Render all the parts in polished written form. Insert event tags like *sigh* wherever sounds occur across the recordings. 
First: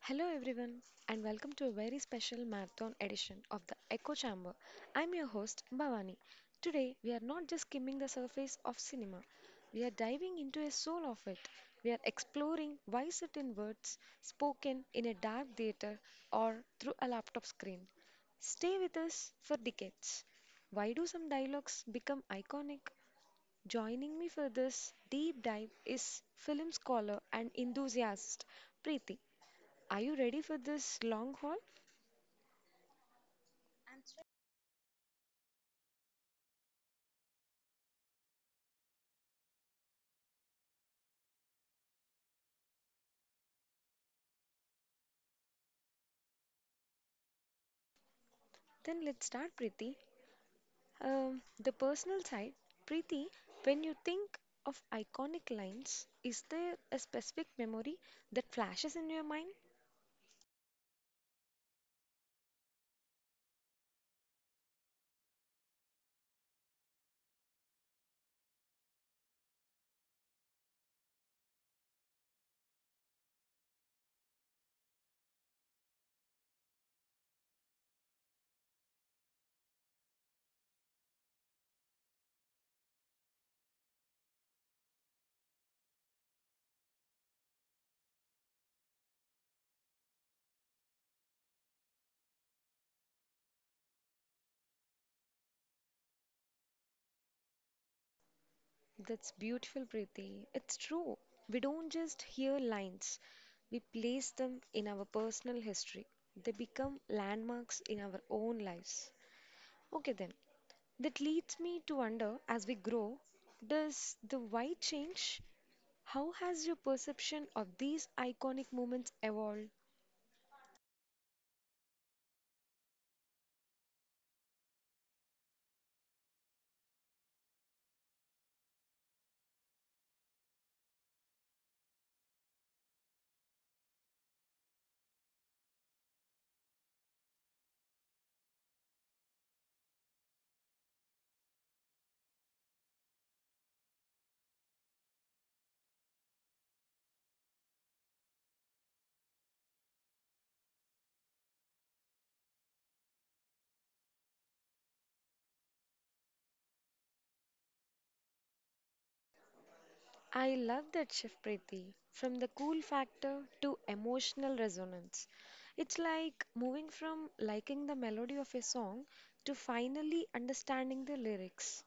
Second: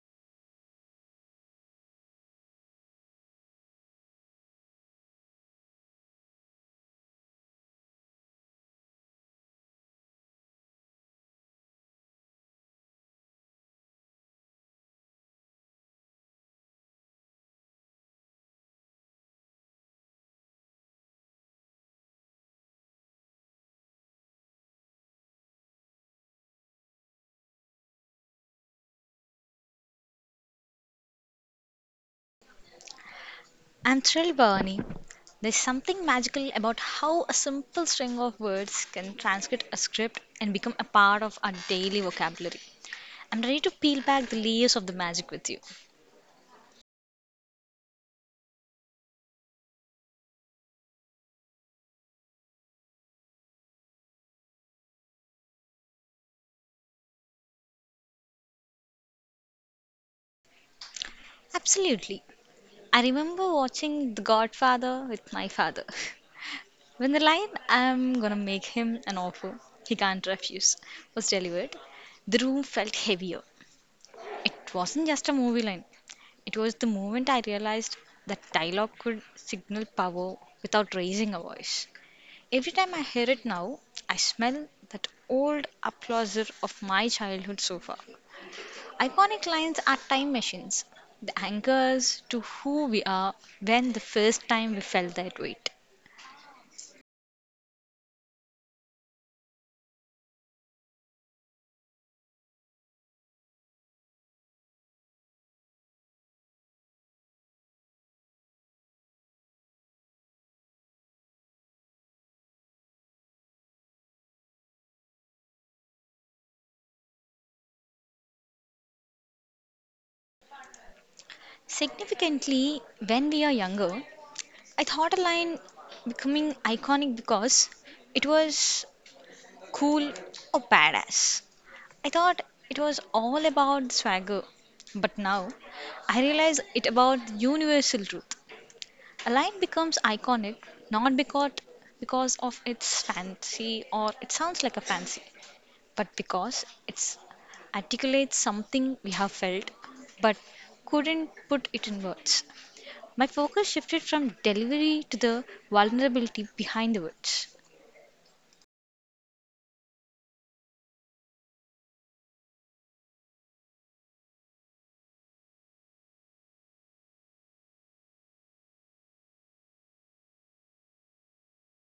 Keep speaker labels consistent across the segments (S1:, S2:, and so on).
S1: Hello, everyone, and welcome to a very special marathon edition of the Echo Chamber. I'm your host, Bhavani. Today, we are not just skimming the surface of cinema, we are diving into a soul of it. We are exploring why certain words spoken in a dark theater or through a laptop screen stay with us for decades. Why do some dialogues become iconic? Joining me for this deep dive is film scholar and enthusiast Preeti. Are you ready for this long haul?
S2: I'm thrilled, Bhavani. There's something magical about how a simple string of words can transcript a script and become a part of our daily vocabulary. I'm ready to peel back the layers of the magic with you.
S1: Then let's start, Preeti. The personal side, Preeti, when you think of iconic lines, is there a specific memory that flashes in your mind?
S2: Absolutely. I remember watching The Godfather with my father. *laughs* When the line, I'm gonna make him an offer he can't refuse, was delivered, the room felt heavier. It wasn't just a movie line, it was the moment I realized that dialogue could signal power without raising a voice. Every time I hear it now, I smell that old applauser of my childhood sofa. Iconic lines are time machines. They anchor us to who we are when the first time we felt that weight.
S1: That's beautiful, Preeti. It's true. We don't just hear lines, we place them in our personal history. They become landmarks in our own lives. Okay, then. That leads me to wonder, as we grow, does the why change? How has your perception of these iconic moments evolved?
S2: Significantly, when we are younger, I thought a line becoming iconic because it was cool or badass. I thought it was all about swagger, but now I realize it about the universal truth. A line becomes iconic not because of its fancy or it sounds like a fancy, but because it articulates something we have felt but couldn't put it in words. My focus shifted from delivery to the vulnerability behind the words.
S1: I love that shift, Preeti. From the cool factor to emotional resonance. It's like moving from liking the melody of a song to finally understanding the lyrics.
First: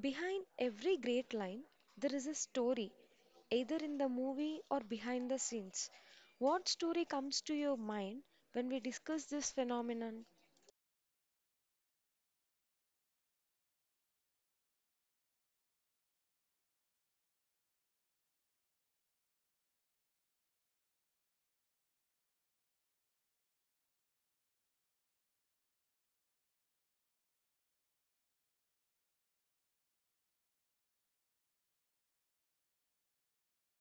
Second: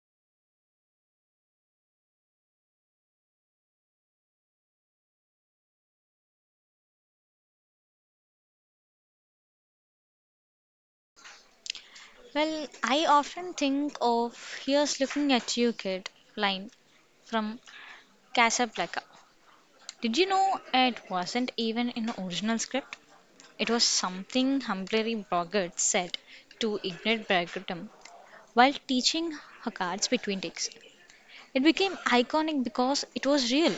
S1: Behind every great line, there is a story, either in the movie or behind the scenes. What story comes to your mind when we discuss this phenomenon?
S2: Well, I often think of here's looking at you, kid line from Casablanca. Did you know it wasn't even in the original script? It was something Humphrey Bogart said to Ignat Bergman while teaching her cards between takes. It became iconic because it was real.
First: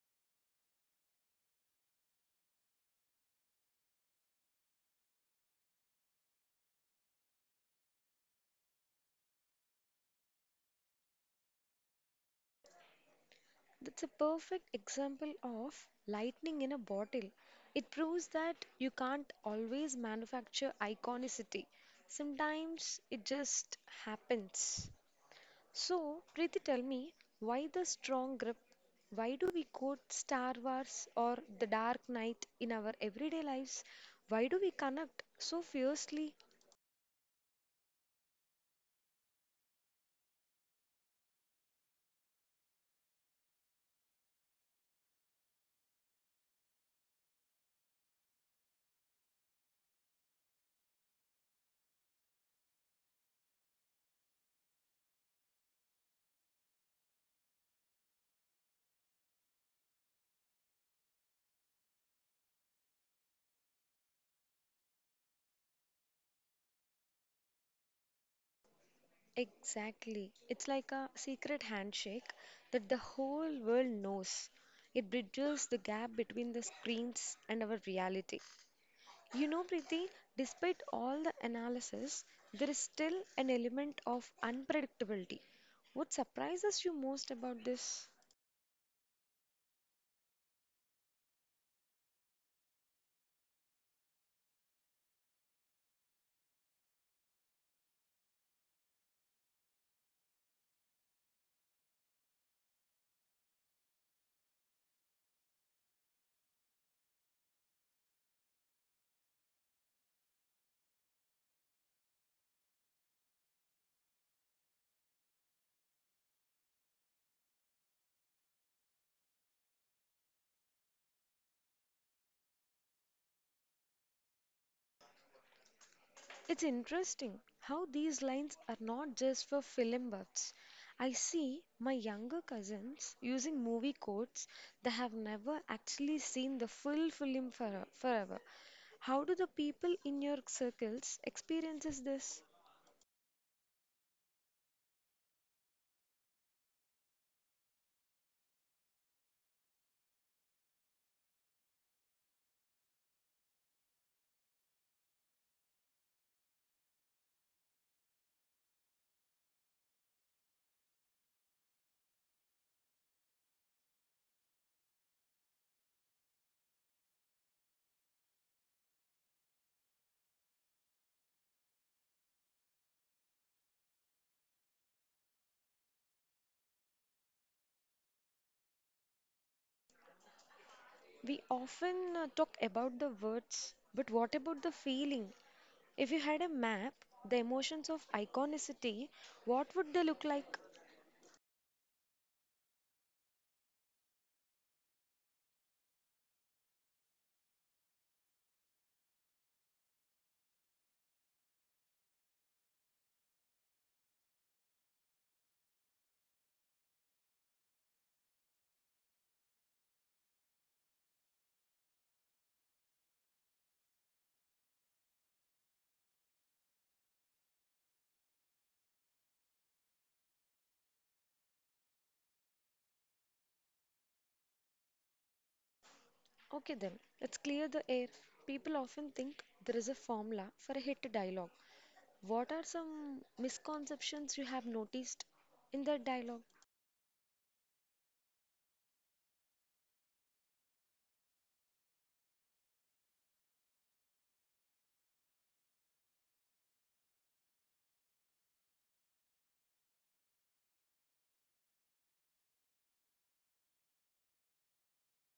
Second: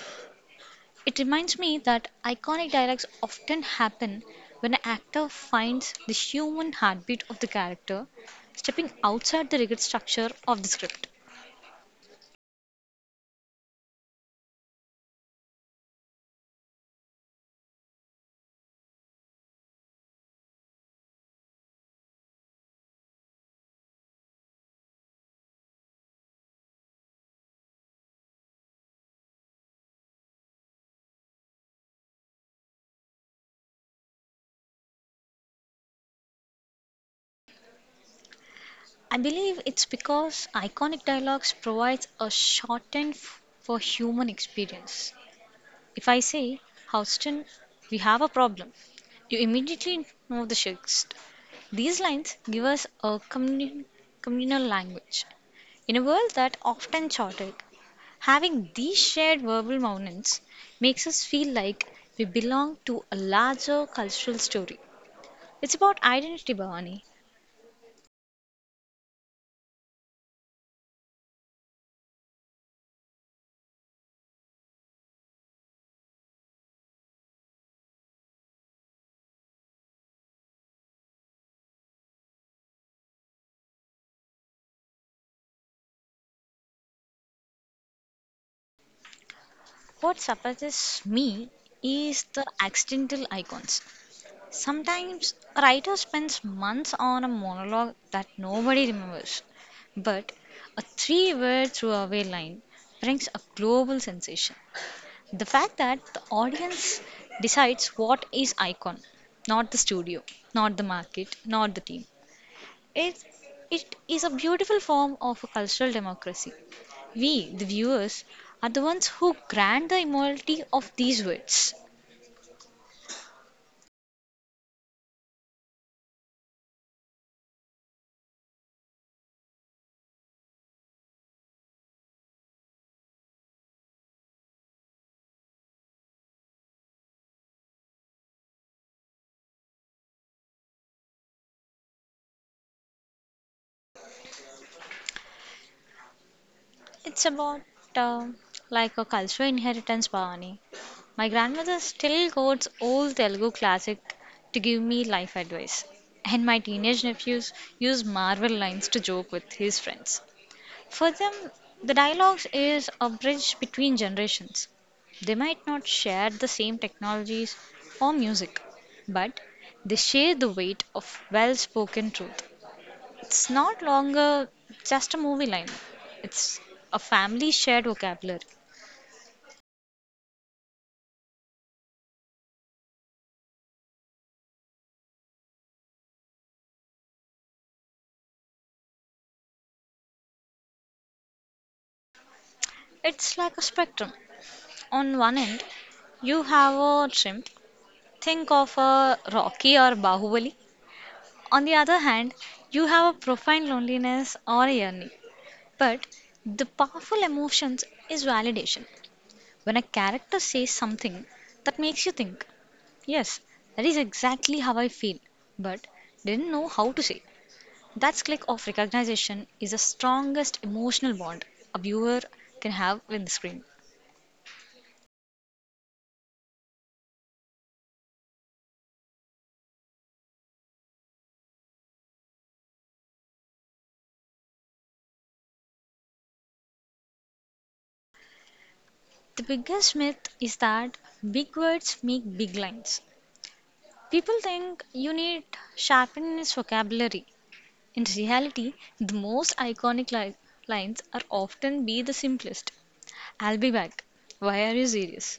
S2: It reminds me that iconic dialogues often happen when an actor finds the human heartbeat of the character, stepping outside the rigid structure of the script.
S1: That's a perfect example of lightning in a bottle. It proves that you can't always manufacture iconicity. Sometimes it just happens. So, Preeti, tell me, why the strong grip? Why do we quote Star Wars or The Dark Knight in our everyday lives? Why do we connect so fiercely?
S2: I believe it's because iconic dialogues provides a shorthand for human experience. If I say, Houston, we have a problem, you immediately know the gist. These lines give us a communal language. In a world that often chaotic, having these shared verbal moments makes us feel like we belong to a larger cultural story. It's about identity, Bhavani.
S1: Exactly. It's like a secret handshake that the whole world knows. It bridges the gap between the screens and our reality. You know, Preeti, despite all the analysis, there is still an element of unpredictability. What surprises you most about this?
S2: What surprises me is the accidental icons. Sometimes a writer spends months on a monologue that nobody remembers, but a three word throwaway line brings a global sensation. The fact that the audience decides what is icon, not the studio, not the market, not the team, it, it is a beautiful form of a cultural democracy. We, the viewers, are the ones who grant the immortality of these words.
S1: It's interesting how these lines are not just for film buffs. I see my younger cousins using movie quotes that have never actually seen the full film for, forever. How do the people in your circles experiences this?
S2: It's about uh, like a cultural inheritance, Bhavani. My grandmother still quotes old Telugu classic to give me life advice, and my teenage nephews use Marvel lines to joke with his friends. For them, the dialogues is a bridge between generations. They might not share the same technologies or music, but they share the weight of well spoken truth. It's not longer just a movie line, it's a family shared vocabulary.
S1: We often talk about the words, but what about the feeling? If you had a map, the emotions of iconicity, what would they look like?
S2: It's like a spectrum. On one end, you have a trim, think of a Rocky or Bahubali. On the other hand, you have a profound loneliness or a yearning. But the powerful emotions is validation. When a character says something that makes you think, yes, that is exactly how I feel, but didn't know how to say. That click of recognition is the strongest emotional bond a viewer can have with the screen.
S1: Okay, then, let's clear the air. People often think there is a formula for a hit dialogue. What are some misconceptions you have noticed in that dialogue?
S2: The biggest myth is that big words make big lines. People think you need sharpen his vocabulary. In reality, the most lines are often be the simplest. I'll be back. Why are you serious?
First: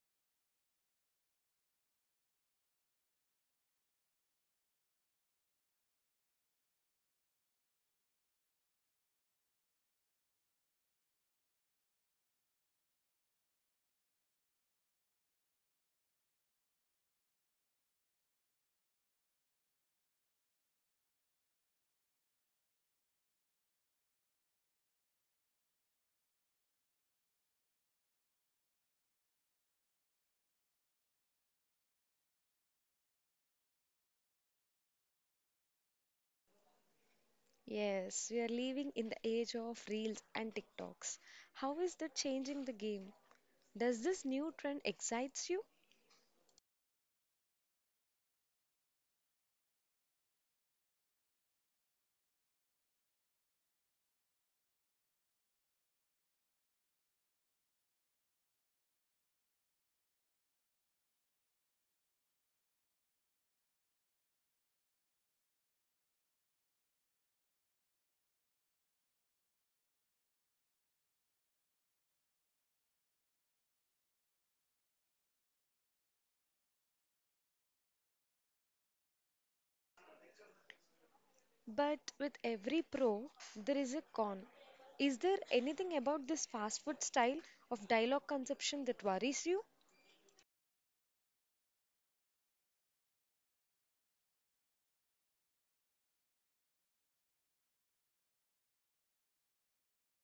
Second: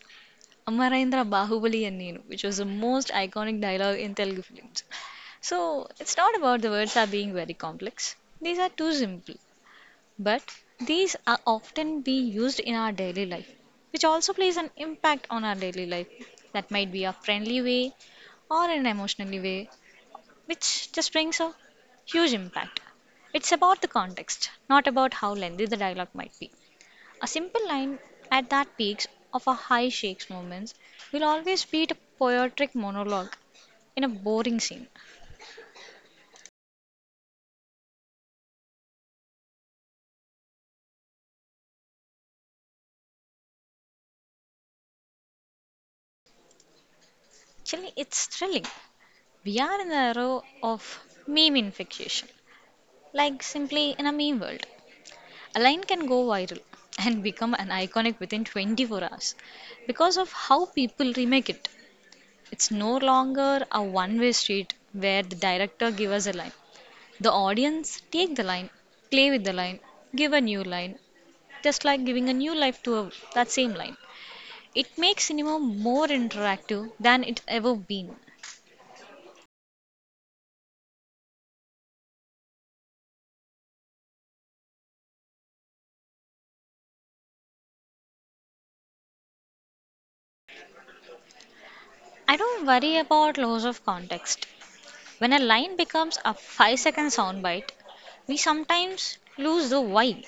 S2: Amarendra Bahubali and Nenu, which was the most iconic dialogue in Telugu films. So, it's not about the words are being very complex. These are too simple. But these are often be used in our daily life, which also plays an impact on our daily life. That might be a friendly way or an emotionally way, which just brings a huge impact. It's about the context, not about how lengthy the dialogue might be. A simple line at that peaks of a high shakes moments will always beat a poetic monologue in a boring scene.
S1: Yes, we are living in the age of reels and TikToks. How is that changing the game? Does this new trend excites you?
S2: Actually, it's thrilling. We are in the era of meme infection, like simply in a meme world. A line can go viral *laughs* and become an iconic within 24 hours because of how people remake it. It's no longer a one way street where the director gives us a line. The audience take the line, play with the line, give a new line, just like giving a new life to a, that same line. It makes cinema more interactive than it's ever been.
S1: But with every pro, there is a con. Is there anything about this fast food style of dialogue conception that worries you?
S2: I don't worry about loss of context. When a line becomes a 5-second soundbite, we sometimes lose the why.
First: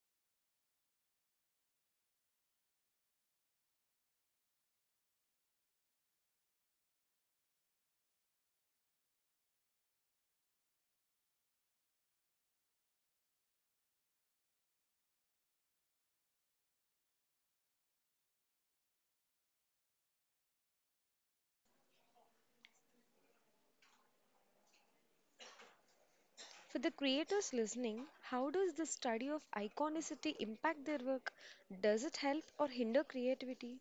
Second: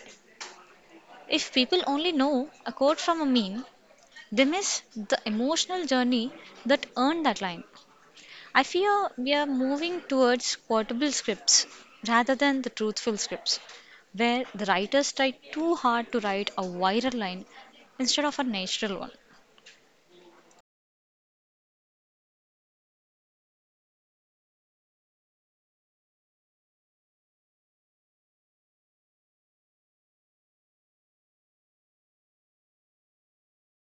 S2: If people only know a quote from a meme, they miss the emotional journey that earned that line. I feel we are moving towards quotable scripts rather than the truthful scripts, where the writers try too hard to write a viral line instead of a natural one.
S1: For the creators listening, how does the study of iconicity impact their work? Does it help or hinder creativity?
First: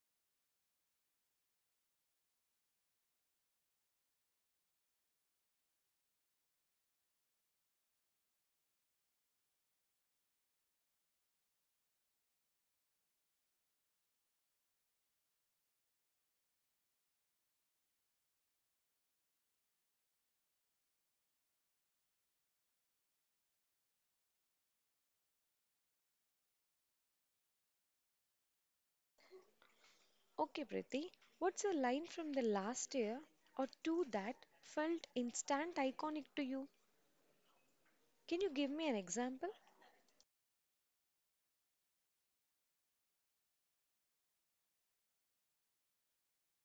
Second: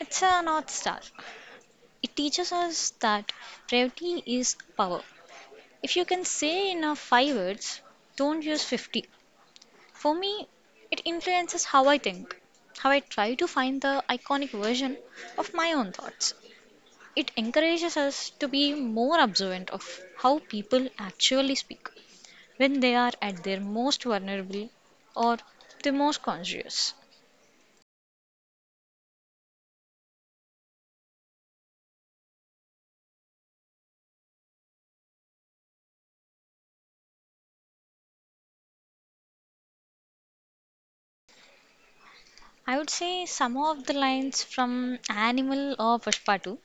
S2: It's a North Star. It teaches us that brevity is power. If you can say in five words, don't use 50. For me, it influences how I think, how I try to find the iconic version of my own thoughts. It encourages us to be more observant of how people actually speak when they are at their most vulnerable or the most conscious.
S1: Okay, Priti, what's a line from the last year or two that felt instant iconic to you? Can you give me an example?
S2: I would say some of the lines from Animal or Pushpa 2.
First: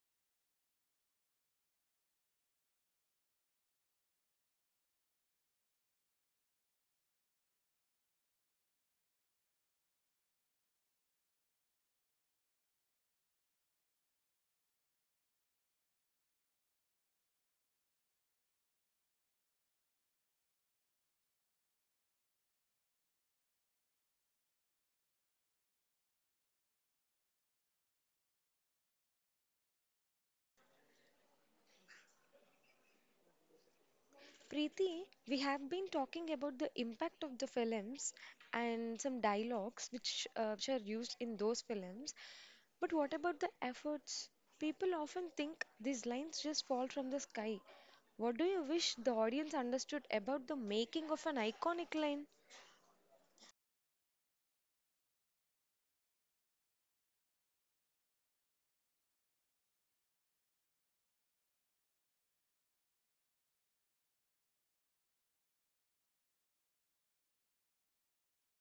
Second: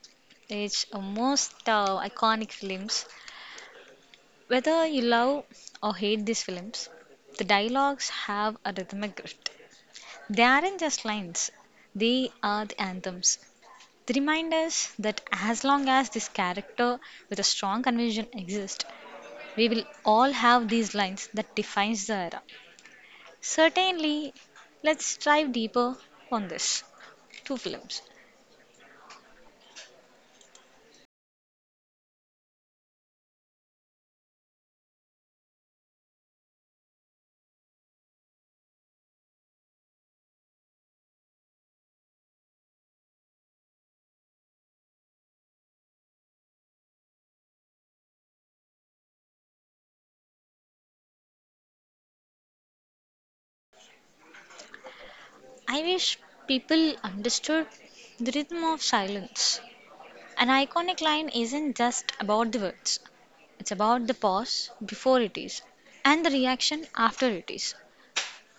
S2: It's a most iconic films. Whether you love or hate these films, the dialogues have a rhythmic grit. They aren't just lines, they are the anthems. They remind us that as long as this character with a strong conviction exists, we will all have these lines that defines the era. Certainly, let's dive deeper on this. Two films.
S1: Preeti, we have been talking about the impact of the films and some dialogues which are used in those films. But what about the efforts? People often think these lines just fall from the sky. What do you wish the audience understood about the making of an iconic line?
S2: I wish people understood the rhythm of silence. An iconic line isn't just about the words. It's about the pause before it is and the reaction after it is.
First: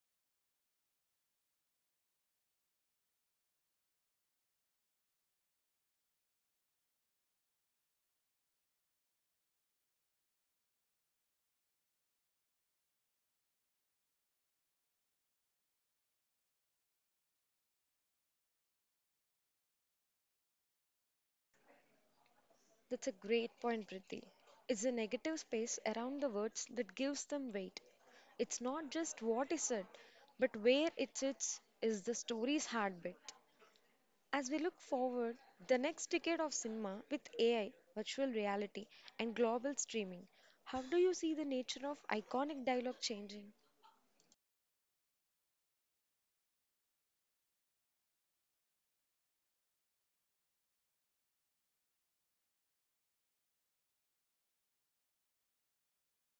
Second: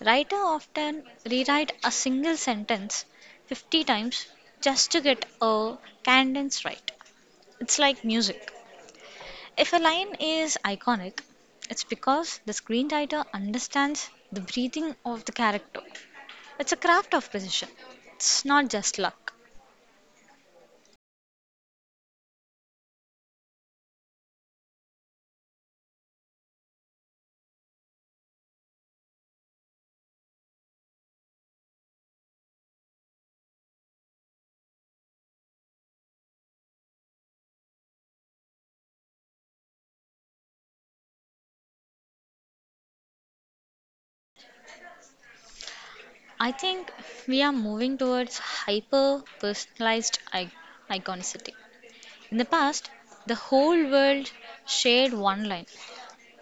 S2: Writers often rewrite a single sentence 50 times just to get a cadence right. It's like music. If a line is iconic, it's because the screenwriter understands the breathing of the character. It's a craft of precision. It's not just luck.
S1: That's a great point, Preeti. It's the negative space around the words that gives them weight. It's not just what is said, but where it sits is the story's heartbeat. As we look forward, the next decade of cinema with AI, virtual reality, and global streaming, how do you see the nature of iconic dialogue changing?
S2: I think we are moving towards hyper personalized iconicity. In the past, the whole world shared one line.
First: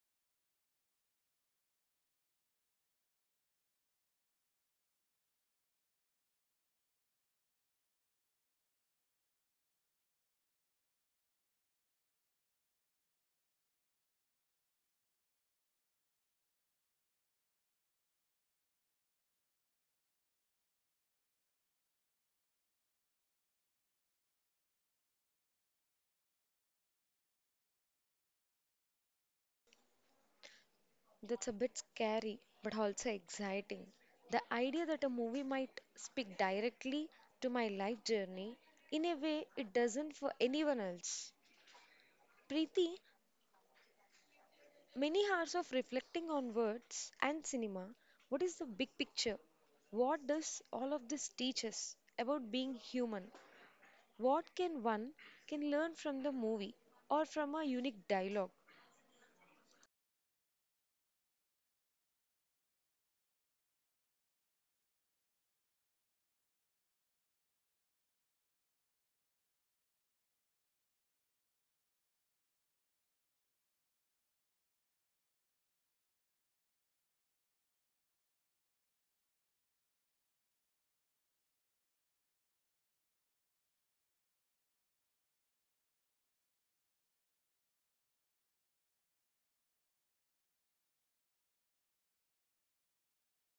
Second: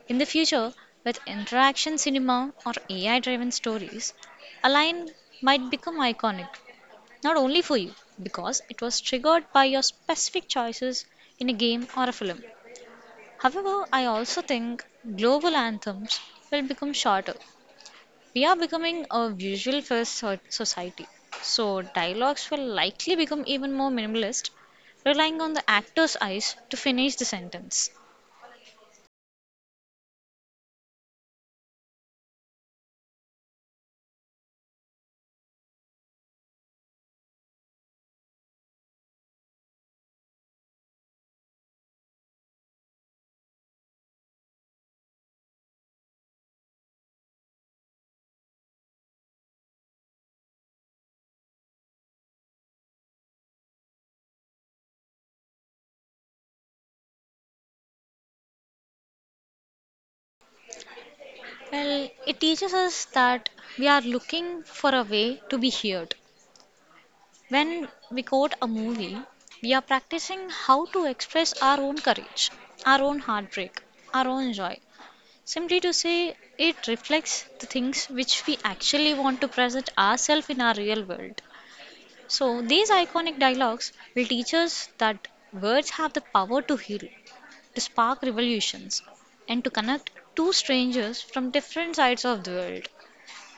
S2: In the future, with interaction cinema or AI driven stories, a line might become iconic, not only for you, because it was triggered by your specific choices in a game or a film. However, I also think global anthems will become shorter. We are becoming a visual first society, so dialogues will likely become even more minimalist, relying on the actor's eyes to finish the sentence.
S1: That's a bit scary, but also exciting. The idea that a movie might speak directly to my life journey in a way it doesn't for anyone else. Preeti, many hours of reflecting on words and cinema, what is the big picture? What does all of this teach us about being human? What can one can learn from the movie or from a unique dialogue?
S2: Well, it teaches us that we are looking for a way to be heard. When we quote a movie, we are practicing how to express our own courage, our own heartbreak, our own joy. Simply to say, it reflects the things which we actually want to present ourselves in our real world. So, these iconic dialogues will teach us that words have the power to heal, to spark revolutions, and to connect two strangers from different sides of the world.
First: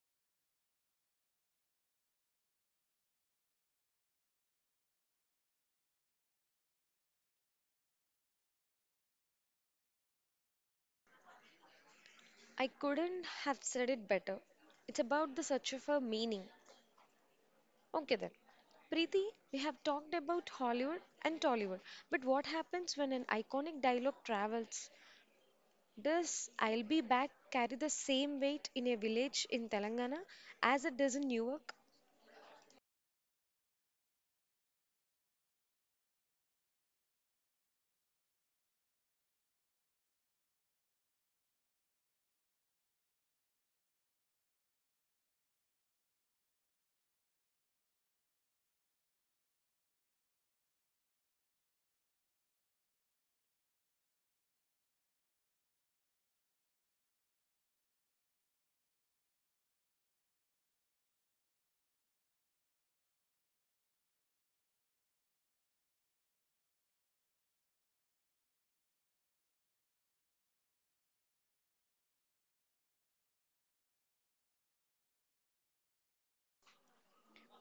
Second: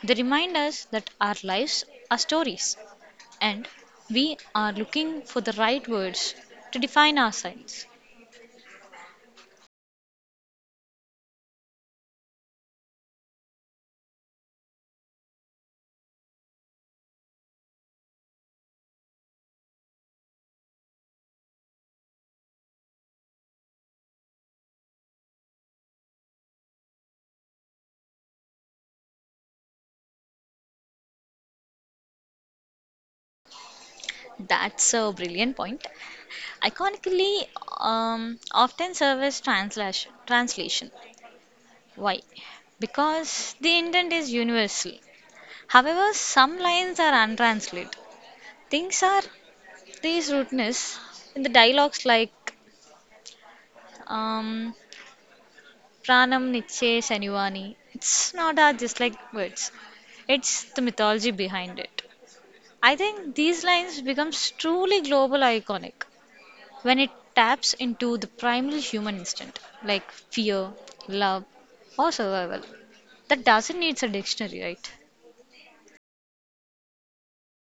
S2: They remind us that our lives are stories and we are looking for the right words to define ourselves.
S1: I couldn't have said it better. It's about the search for meaning. Okay then. Preeti, we have talked about Hollywood and Tollywood, but what happens when an iconic dialogue travels? Does I'll be back carry the same weight in a village in Telangana as it does in Newark?
S2: That's a brilliant point. Iconically, often serve as translation. Why? Because the intent is universal. However, some lines are untranslated. Things are these rudeness in the dialogues like, um, Pranam Niche Sanivani. It's not our just like words. It's the mythology behind it. I think these lines becomes truly global iconic when it taps into the primal human instinct like fear, love, or survival. That doesn't need a dictionary, right?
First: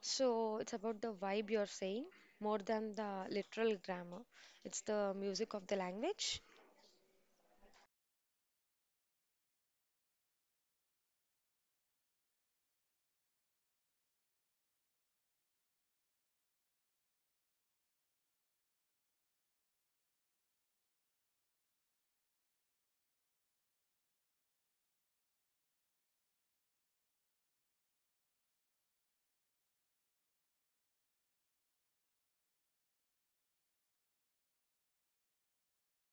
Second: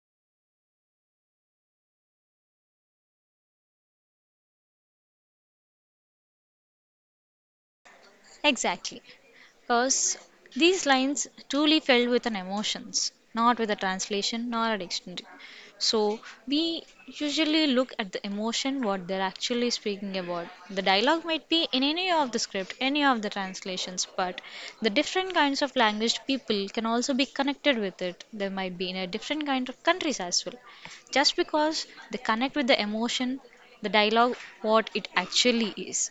S1: So it's about the vibe you're saying, more than the literal grammar. It's the music of the language.
S2: Exactly. Because these lines truly filled with an emotions, not with a translation nor a dictionary. So we usually look at the emotion what they're actually speaking about. The dialogue might be in any of the script, any of the translations, but the different kinds of language people can also be connected with it. They might be in a different kind of countries as well. Just because they connect with the emotion, the dialogue what it actually is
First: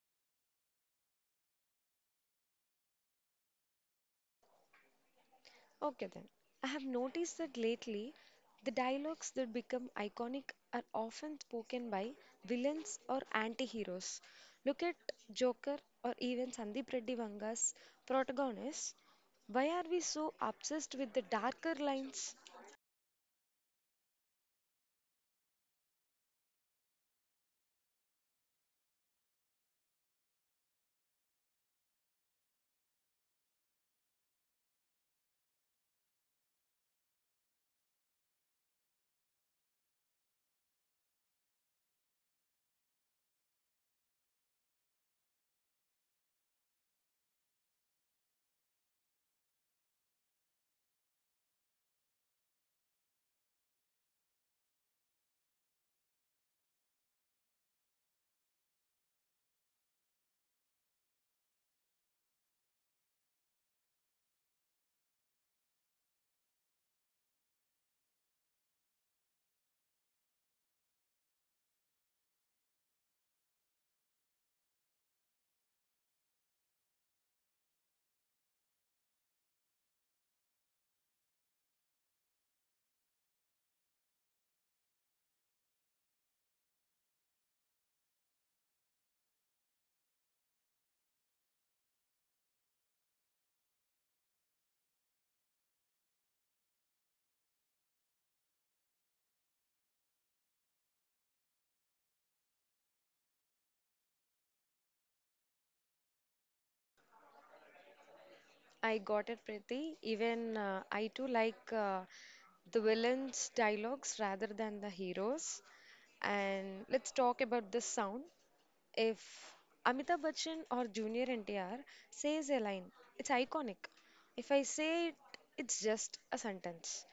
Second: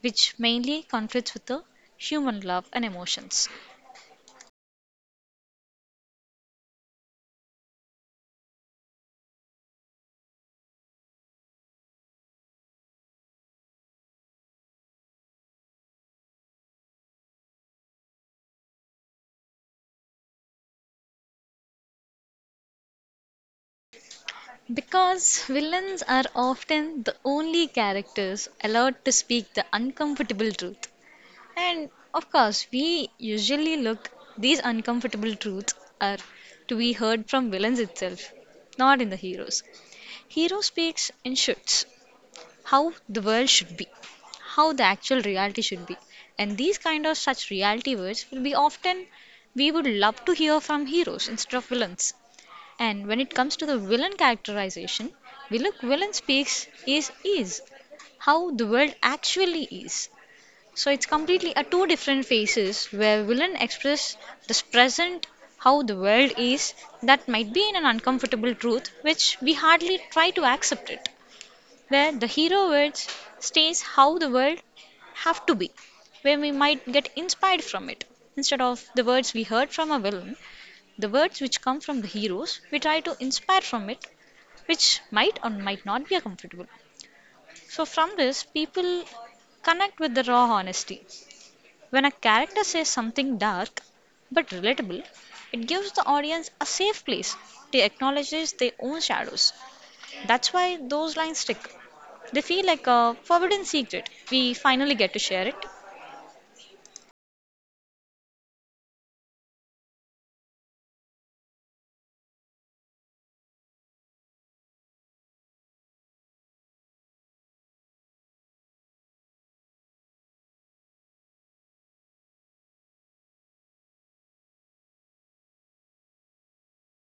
S2: which mainly conflicts with the human love and emotions.
S1: Okay then. I have noticed that lately, the dialogues that become iconic are often spoken by villains or anti-heroes. Look at Joker or even Sandeep Reddy Vanga's protagonist. Why are we so obsessed with the darker lines?
S2: Because villains are often the only characters allowed to speak the uncomfortable truth. And of course, we usually look these uncomfortable truths are to be heard from villains itself, not in the heroes. Hero speaks in shoots, how the world should be, how the actual reality should be. And these kind of such reality words will be often we would love to hear from heroes instead of villains. And when it comes to the villain characterization, we look villain speaks is how the world actually is. So it's completely a two different phases where villain express this present how the world is that might be in an uncomfortable truth which we hardly try to accept it where the hero words stays how the world have to be, where we might get inspired from it. Instead of the words we heard from a villain, the words which come from the heroes, we try to inspire from it, which might or might not be comfortable. So from this, people connect with the raw honesty. When a character says something dark but relatable, it gives the audience a safe place to acknowledge their own shadows. That's why those lines stick. They feel like a forbidden secret. We finally get to share it.
S1: I got it, Preeti. Even I too like the villains' dialogues rather than the heroes. And let's talk about the sound. If Amitabh Bachchan or Junior NTR says a line, it's iconic. If I say it, it's just a sentence.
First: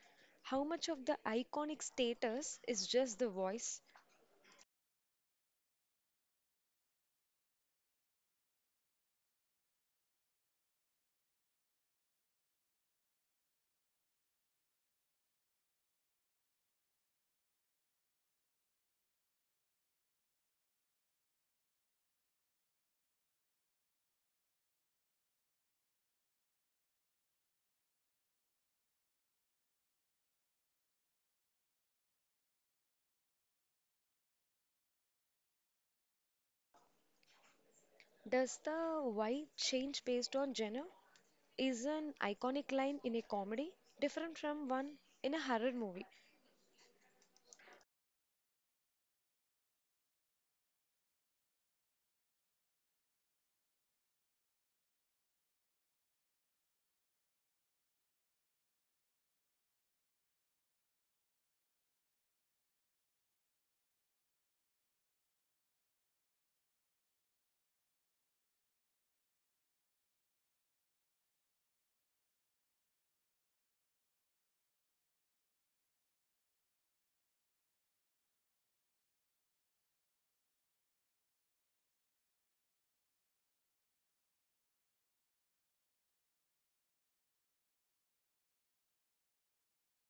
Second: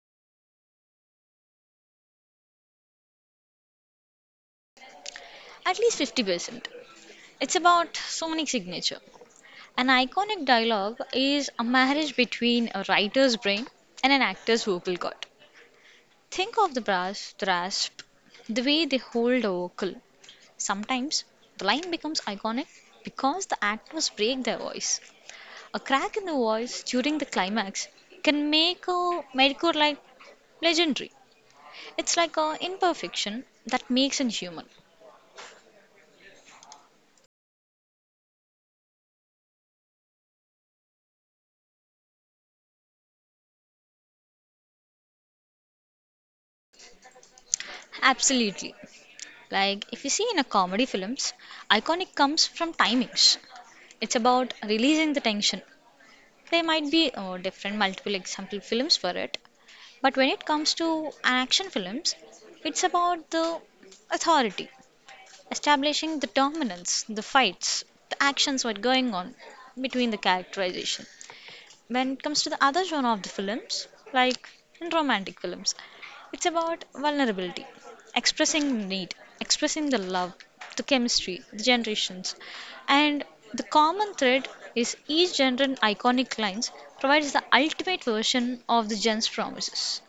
S1: How much of the iconic status is just the voice?
S2: At least 50%. It's about sonic signature. An iconic dialogue is a marriage between a writer's brain and an actor's vocal cord. Think of the brass, the rasp, the way they hold a vocal. Sometimes the line becomes iconic because the actors break their voice. A crack in the voice during the climax can make a medicore like legendary. It's like a imperfection that makes it human.
S1: Does the why change based on genre? Is an iconic line in a comedy different from one in a horror movie?
S2: Absolutely. Like if you see in a comedy films, iconic comes from timings. It's about releasing the tension. There might be different multiple example films for it, but when it comes to action films, it's about the authority, establishing the dominance, the fights, the actions what going on between the characterization. When it comes to the other genre of the films, like in romantic films, it's about vulnerability, expressing need, expressing the love, the chemistry, the generations. And the common thread is each genre's iconic lines provides the ultimate version of the gen's promises.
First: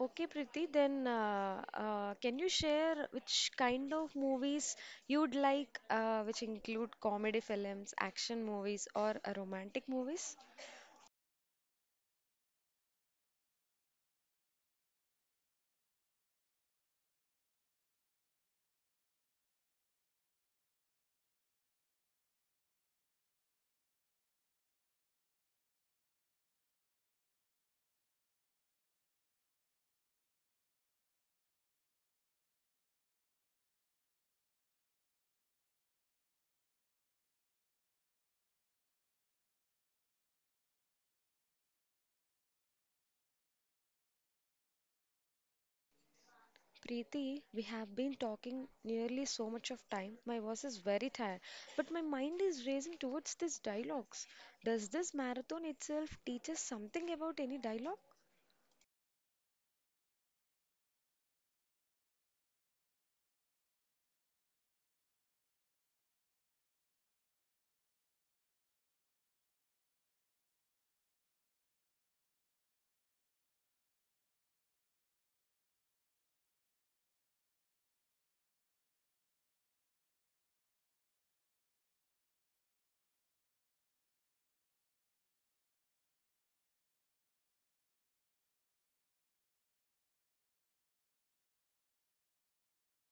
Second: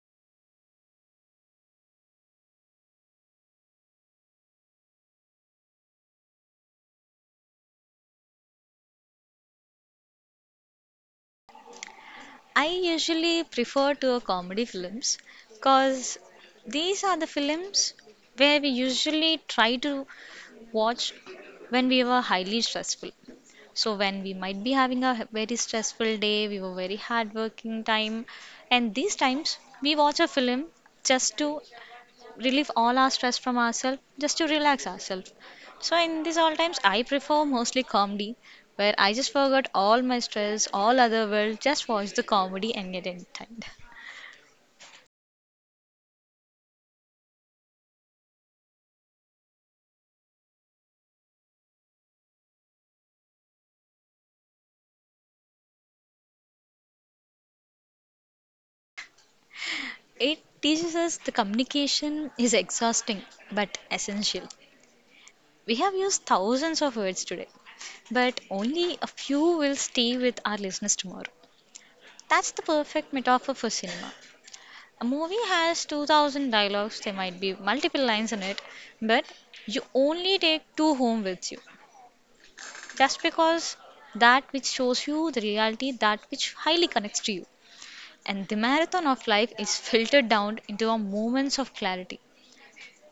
S1: Okay, Preeti, then can you share which kind of movies you'd like, which include comedy films, action movies, or romantic movies?
S2: I usually prefer to a comedy films because these are the films where we usually try to watch when we were highly stressful. So when we might be having very stressful day, we were very hardworking time, and these times we watch a film just to relieve all our stress from ourselves, just to relax ourselves. So in these all times, I prefer mostly comedy, where I just forgot all my stress, all other world, just watch the comedy and get entertained.
S1: Preeti, we have been talking nearly so much of time. My voice is very tired, but my mind is racing towards these dialogues. Does this marathon itself teach us something about any dialogue?
S2: It teaches us the communication is exhausting but essential. We have used thousands of words today, but only a few will stay with our listeners tomorrow. That's the perfect metaphor for cinema. A movie has 2000 dialogues, there might be multiple lines in it, but you only take two home with you. Just because that which shows you the reality, that which highly connects to you. And the marathon of life is filtered down into our moments of clarity.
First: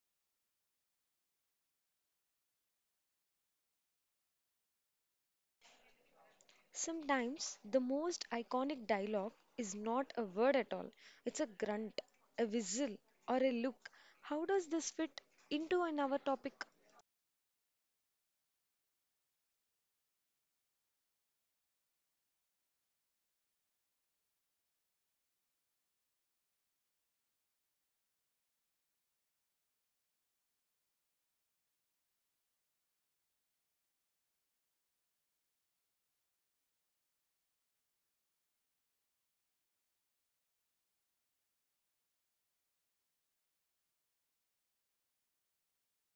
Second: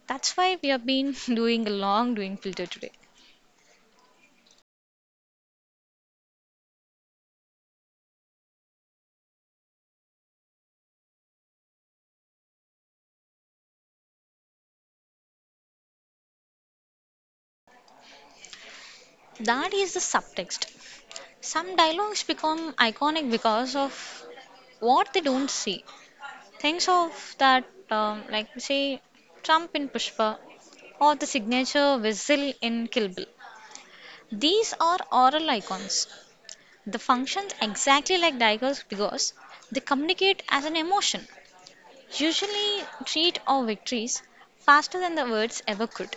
S2: That's why we have been *laughs* doing a long doing filter today.
S1: Sometimes the most iconic dialogue is not a word at all, it's a grunt, a whistle, or a look. How does this fit into an our topic?
S2: That is the subtext. Some dialogues become iconic because of what they don't see. Things of that, like say, Trump in Pushpa or the signature whistle in Kill Bill. These are oral icons. The functions exactly like daggers because they communicate as an emotion, usually treat or victories faster than the words ever could.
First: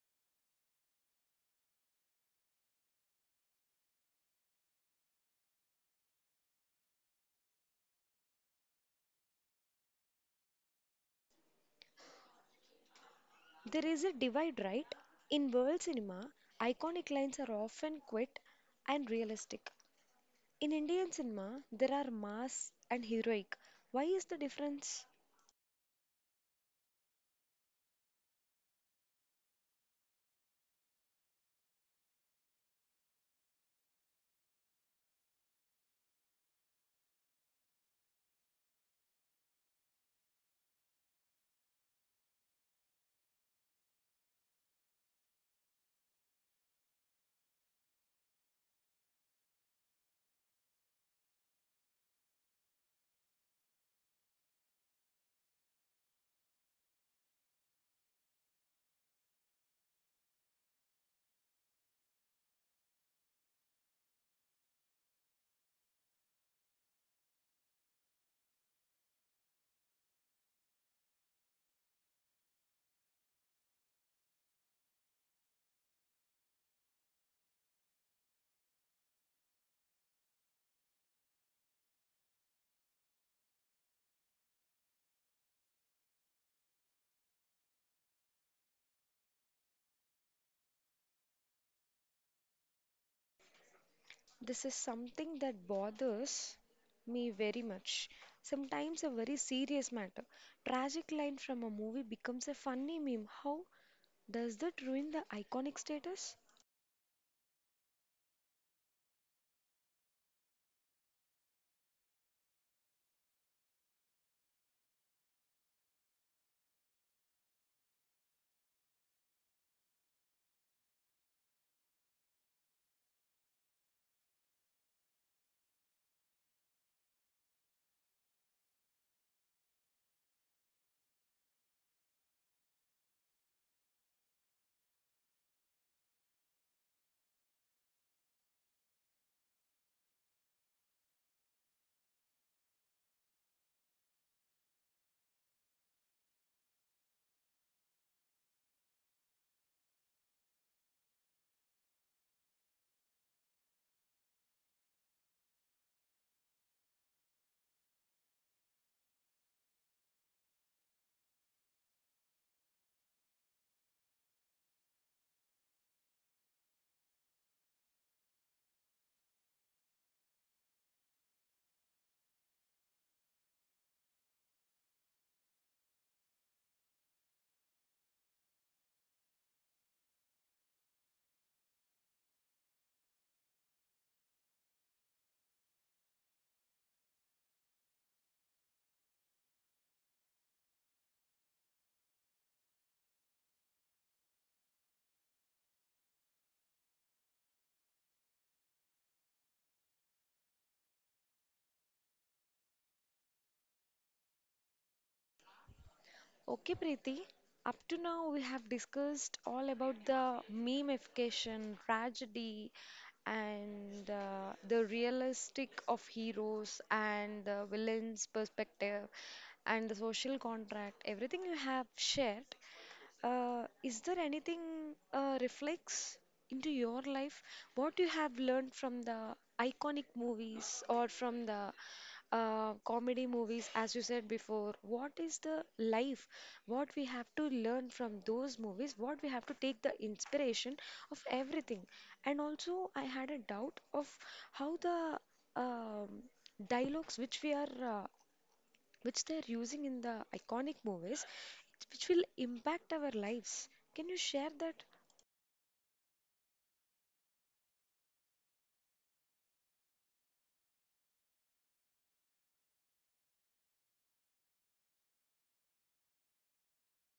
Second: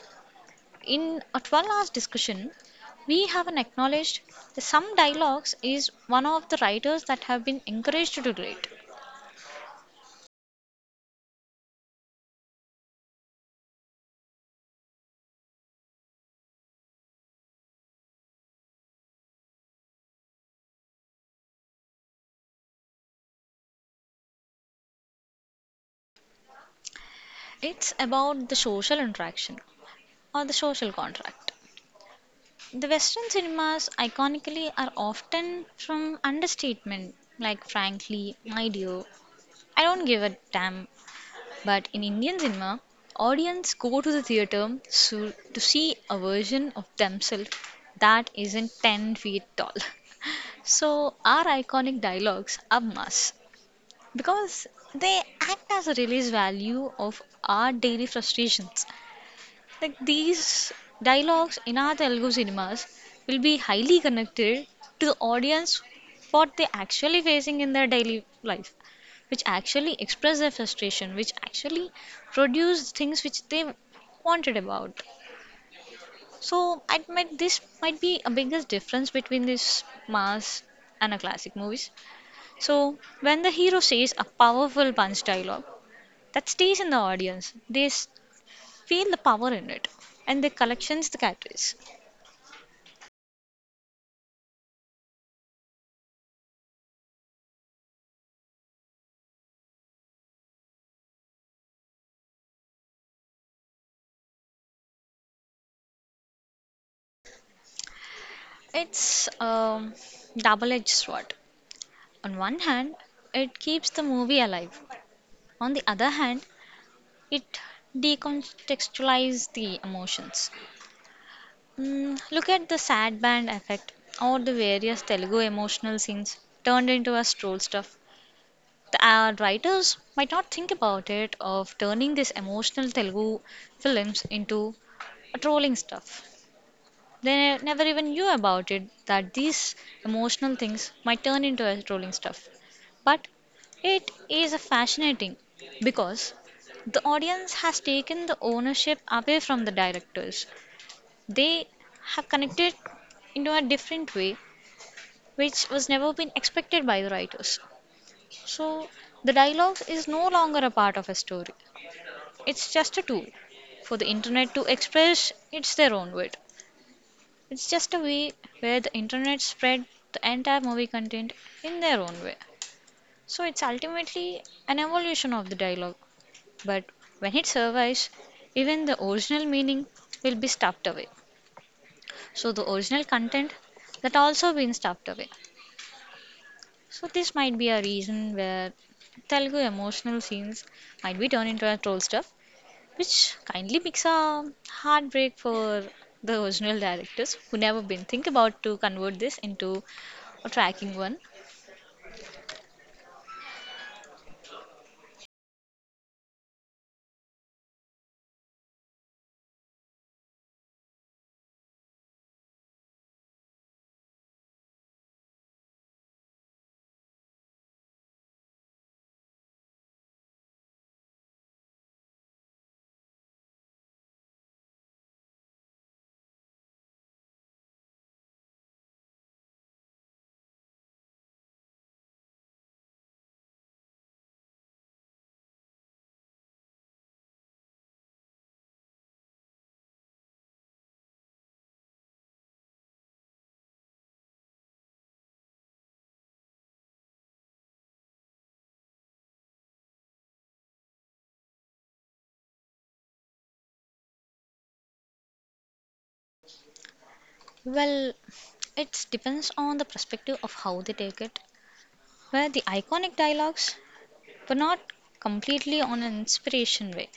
S2: In at one last discussion, we haven't acknowledged that some dialogues is one of the writers that have been encouraged to write.
S1: There is a divide, right? In world cinema, iconic lines are often quite and realistic. In Indian cinema, there are mass and heroic. Why is the difference?
S2: It's about the social interaction or the social contract. The Western cinemas iconically are often from understatement like frankly, my dear, I don't give a damn. But in Indian cinema, audience go to the theater so, to see a version of themselves that isn't 10 feet tall. *laughs* So, our iconic dialogues are must because they act as a release value of our daily frustrations. Like these dialogues in our Telugu cinemas will be highly connected to the audience what they're actually facing in their daily life, which actually express their frustration, which actually produce things which they wanted about. So I might this might be a biggest difference between this mass and a classic movies. So, when the hero says a powerful punch dialogue that stays in the audience, feel the power in it and they collections the catchphrase.
S1: This is something that bothers me very much. Sometimes a very serious matter. Tragic line from a movie becomes a funny meme. How does that ruin the iconic status?
S2: It's a double-edged sword. On one hand, it keeps the movie alive. On the other hand, it decontextualizes the emotions. Mm, look at the sad band effect or the various Telugu emotional scenes turned into a troll stuff. The writers might not think about it of turning these emotional Telugu films into a trolling stuff. They never even knew about it that these emotional things might turn into a trolling stuff. But it is fascinating because the audience has taken the ownership away from the directors. They have connected into a different way which was never been expected by the writers. So the dialogue is no longer a part of a story. It's just a tool for the internet to express its their own word. It's just a way where the internet spread the entire movie content in their own way. So it's ultimately an evolution of the dialogue. But when it survives, even the original meaning will be stuffed away. So the original content that also been stuffed away. So this might be a reason where Telugu emotional scenes might be turned into a troll stuff which kindly makes a heartbreak for the original directors who never been think about to convert this into a tracking one.
S1: Okay, Preeti. Up to now, we have discussed all about the memification, tragedy, and the realistic of heroes and the villain's perspective and the social contract. Everything you have shared. Is there anything reflects into your life? What you have learned from the iconic movies or from the comedy movies, as you said before? What is the life? What we have to learn from those movies? What we have to take the inspiration of everything? And also, I had a doubt of how the um, dialogues which we are uh, which they're using in the iconic movies, which will impact our lives. Can you share that?
S2: Well, it depends on the perspective of how they take it. Where the iconic dialogues but not completely on an inspiration way.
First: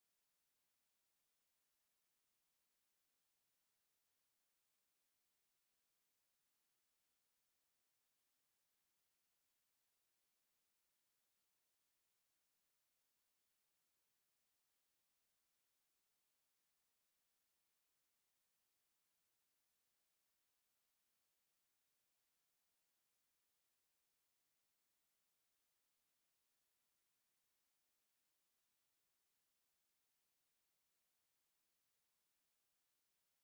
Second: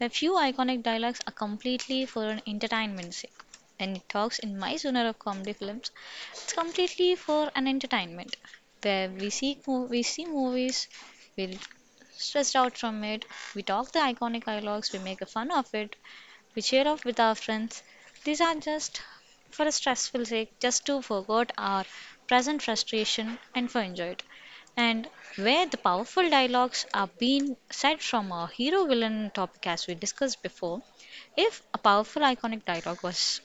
S2: A few iconic dialogues are completely for an entertainment sake. And it talks in my genre of comedy films, it's completely for an entertainment where we see movies, we're stressed out from it, we talk the iconic dialogues, we make a fun of it, we cheer off with our friends. These are just for a stressful sake, just to forget our present frustration and for enjoy it and where the powerful dialogues are being said from a hero villain topic as we discussed before. If a powerful iconic dialogue was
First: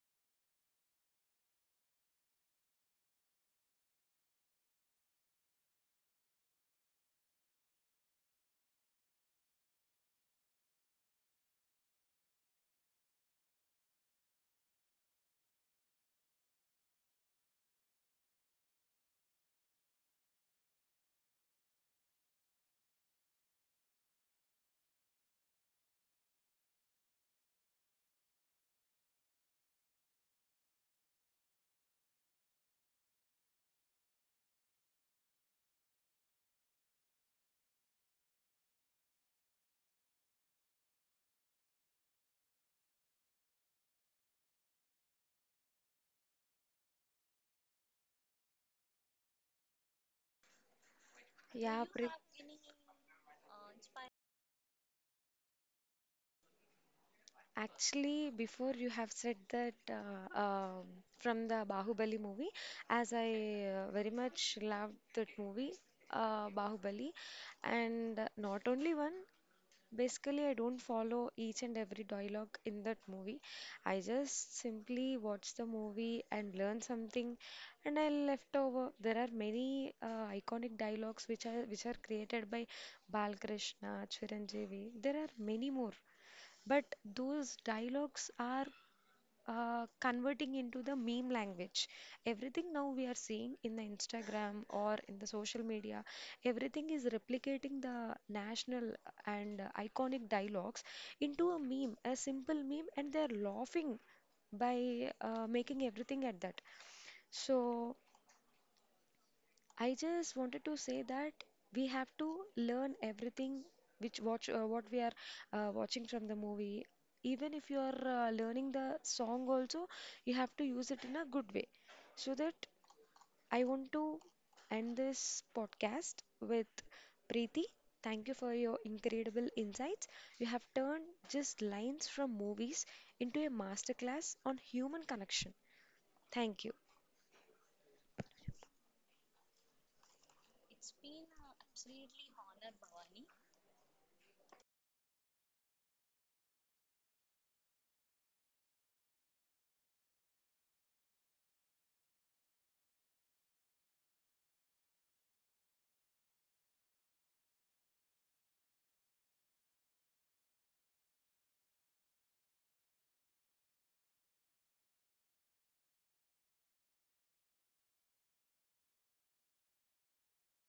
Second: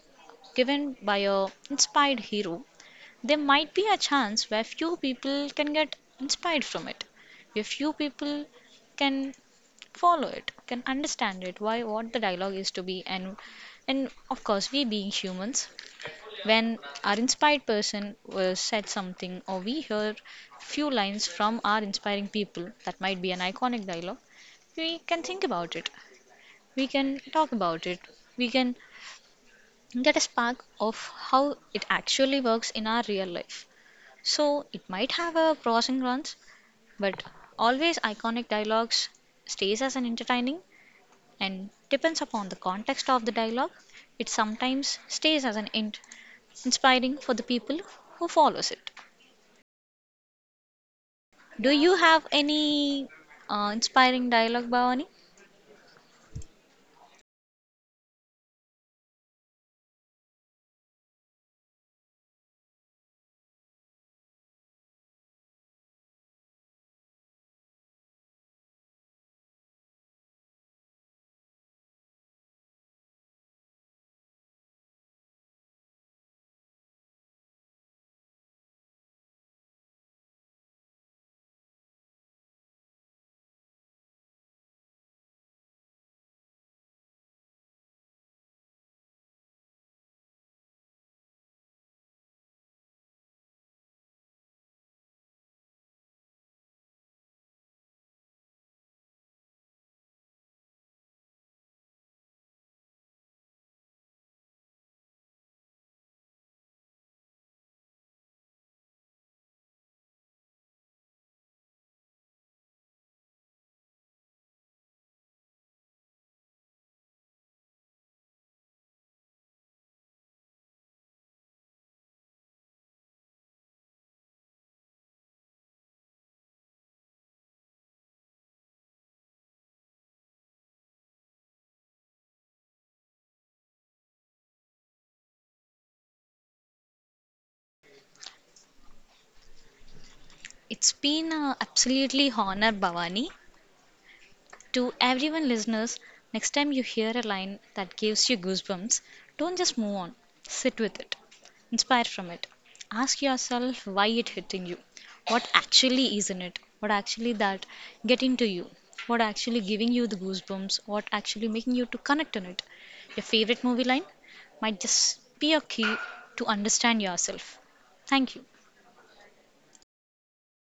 S2: given by a inspired hero, there might be a chance where few people can get inspired from it. Where few people can follow it, can understand it, why what the dialogue is to be and of course we being humans, when our inspired person said something, or we hear few lines from our inspiring people, that might be an iconic dialogue, we can think about it, we can talk about it, we can get a spark of how it actually works in our real life. So it might have a pros and cons, but always iconic dialogues stays as an entertaining and depends upon the context of the dialogue, it sometimes stays as inspiring for the people who follows it. Do
S1: Yeah,
S2: you
S1: Preet.
S2: have any inspiring dialogue, Bhavani?
S1: Actually, before you have said that from the Bahubali movie, as I very much loved that movie, Bahubali, and not only one, basically, I don't follow each and every dialogue in that movie. I just simply watch the movie and learn something, and I left over. There are many iconic dialogues which are created by Balkrishna, Chiranjeevi. There are many more, but those dialogues are converting into the meme language. Everything now we are seeing in the Instagram or in the social media, everything is replicating the national and iconic dialogues into a meme, a simple meme, and they're laughing by making everything at that. So I just wanted to say that we have to learn everything which watch what we are watching from the movie. Even if you are learning the song also, you have to use it in a good way. So that I want to end this podcast with Preeti. Thank you for your incredible insights. You have turned just lines from movies into a masterclass on human connection. Thank you.
S2: It's been absolutely honor, Bhavani. To everyone listeners, next time you hear a line that gives you goosebumps, don't just move on. Sit with it. Inspire from it. Ask yourself why it hitting you. What actually is in it? What actually that getting to you? What actually giving you the goosebumps? What actually making you to connect on it? Your favorite movie line might just be a key to understand yourself. Thank you.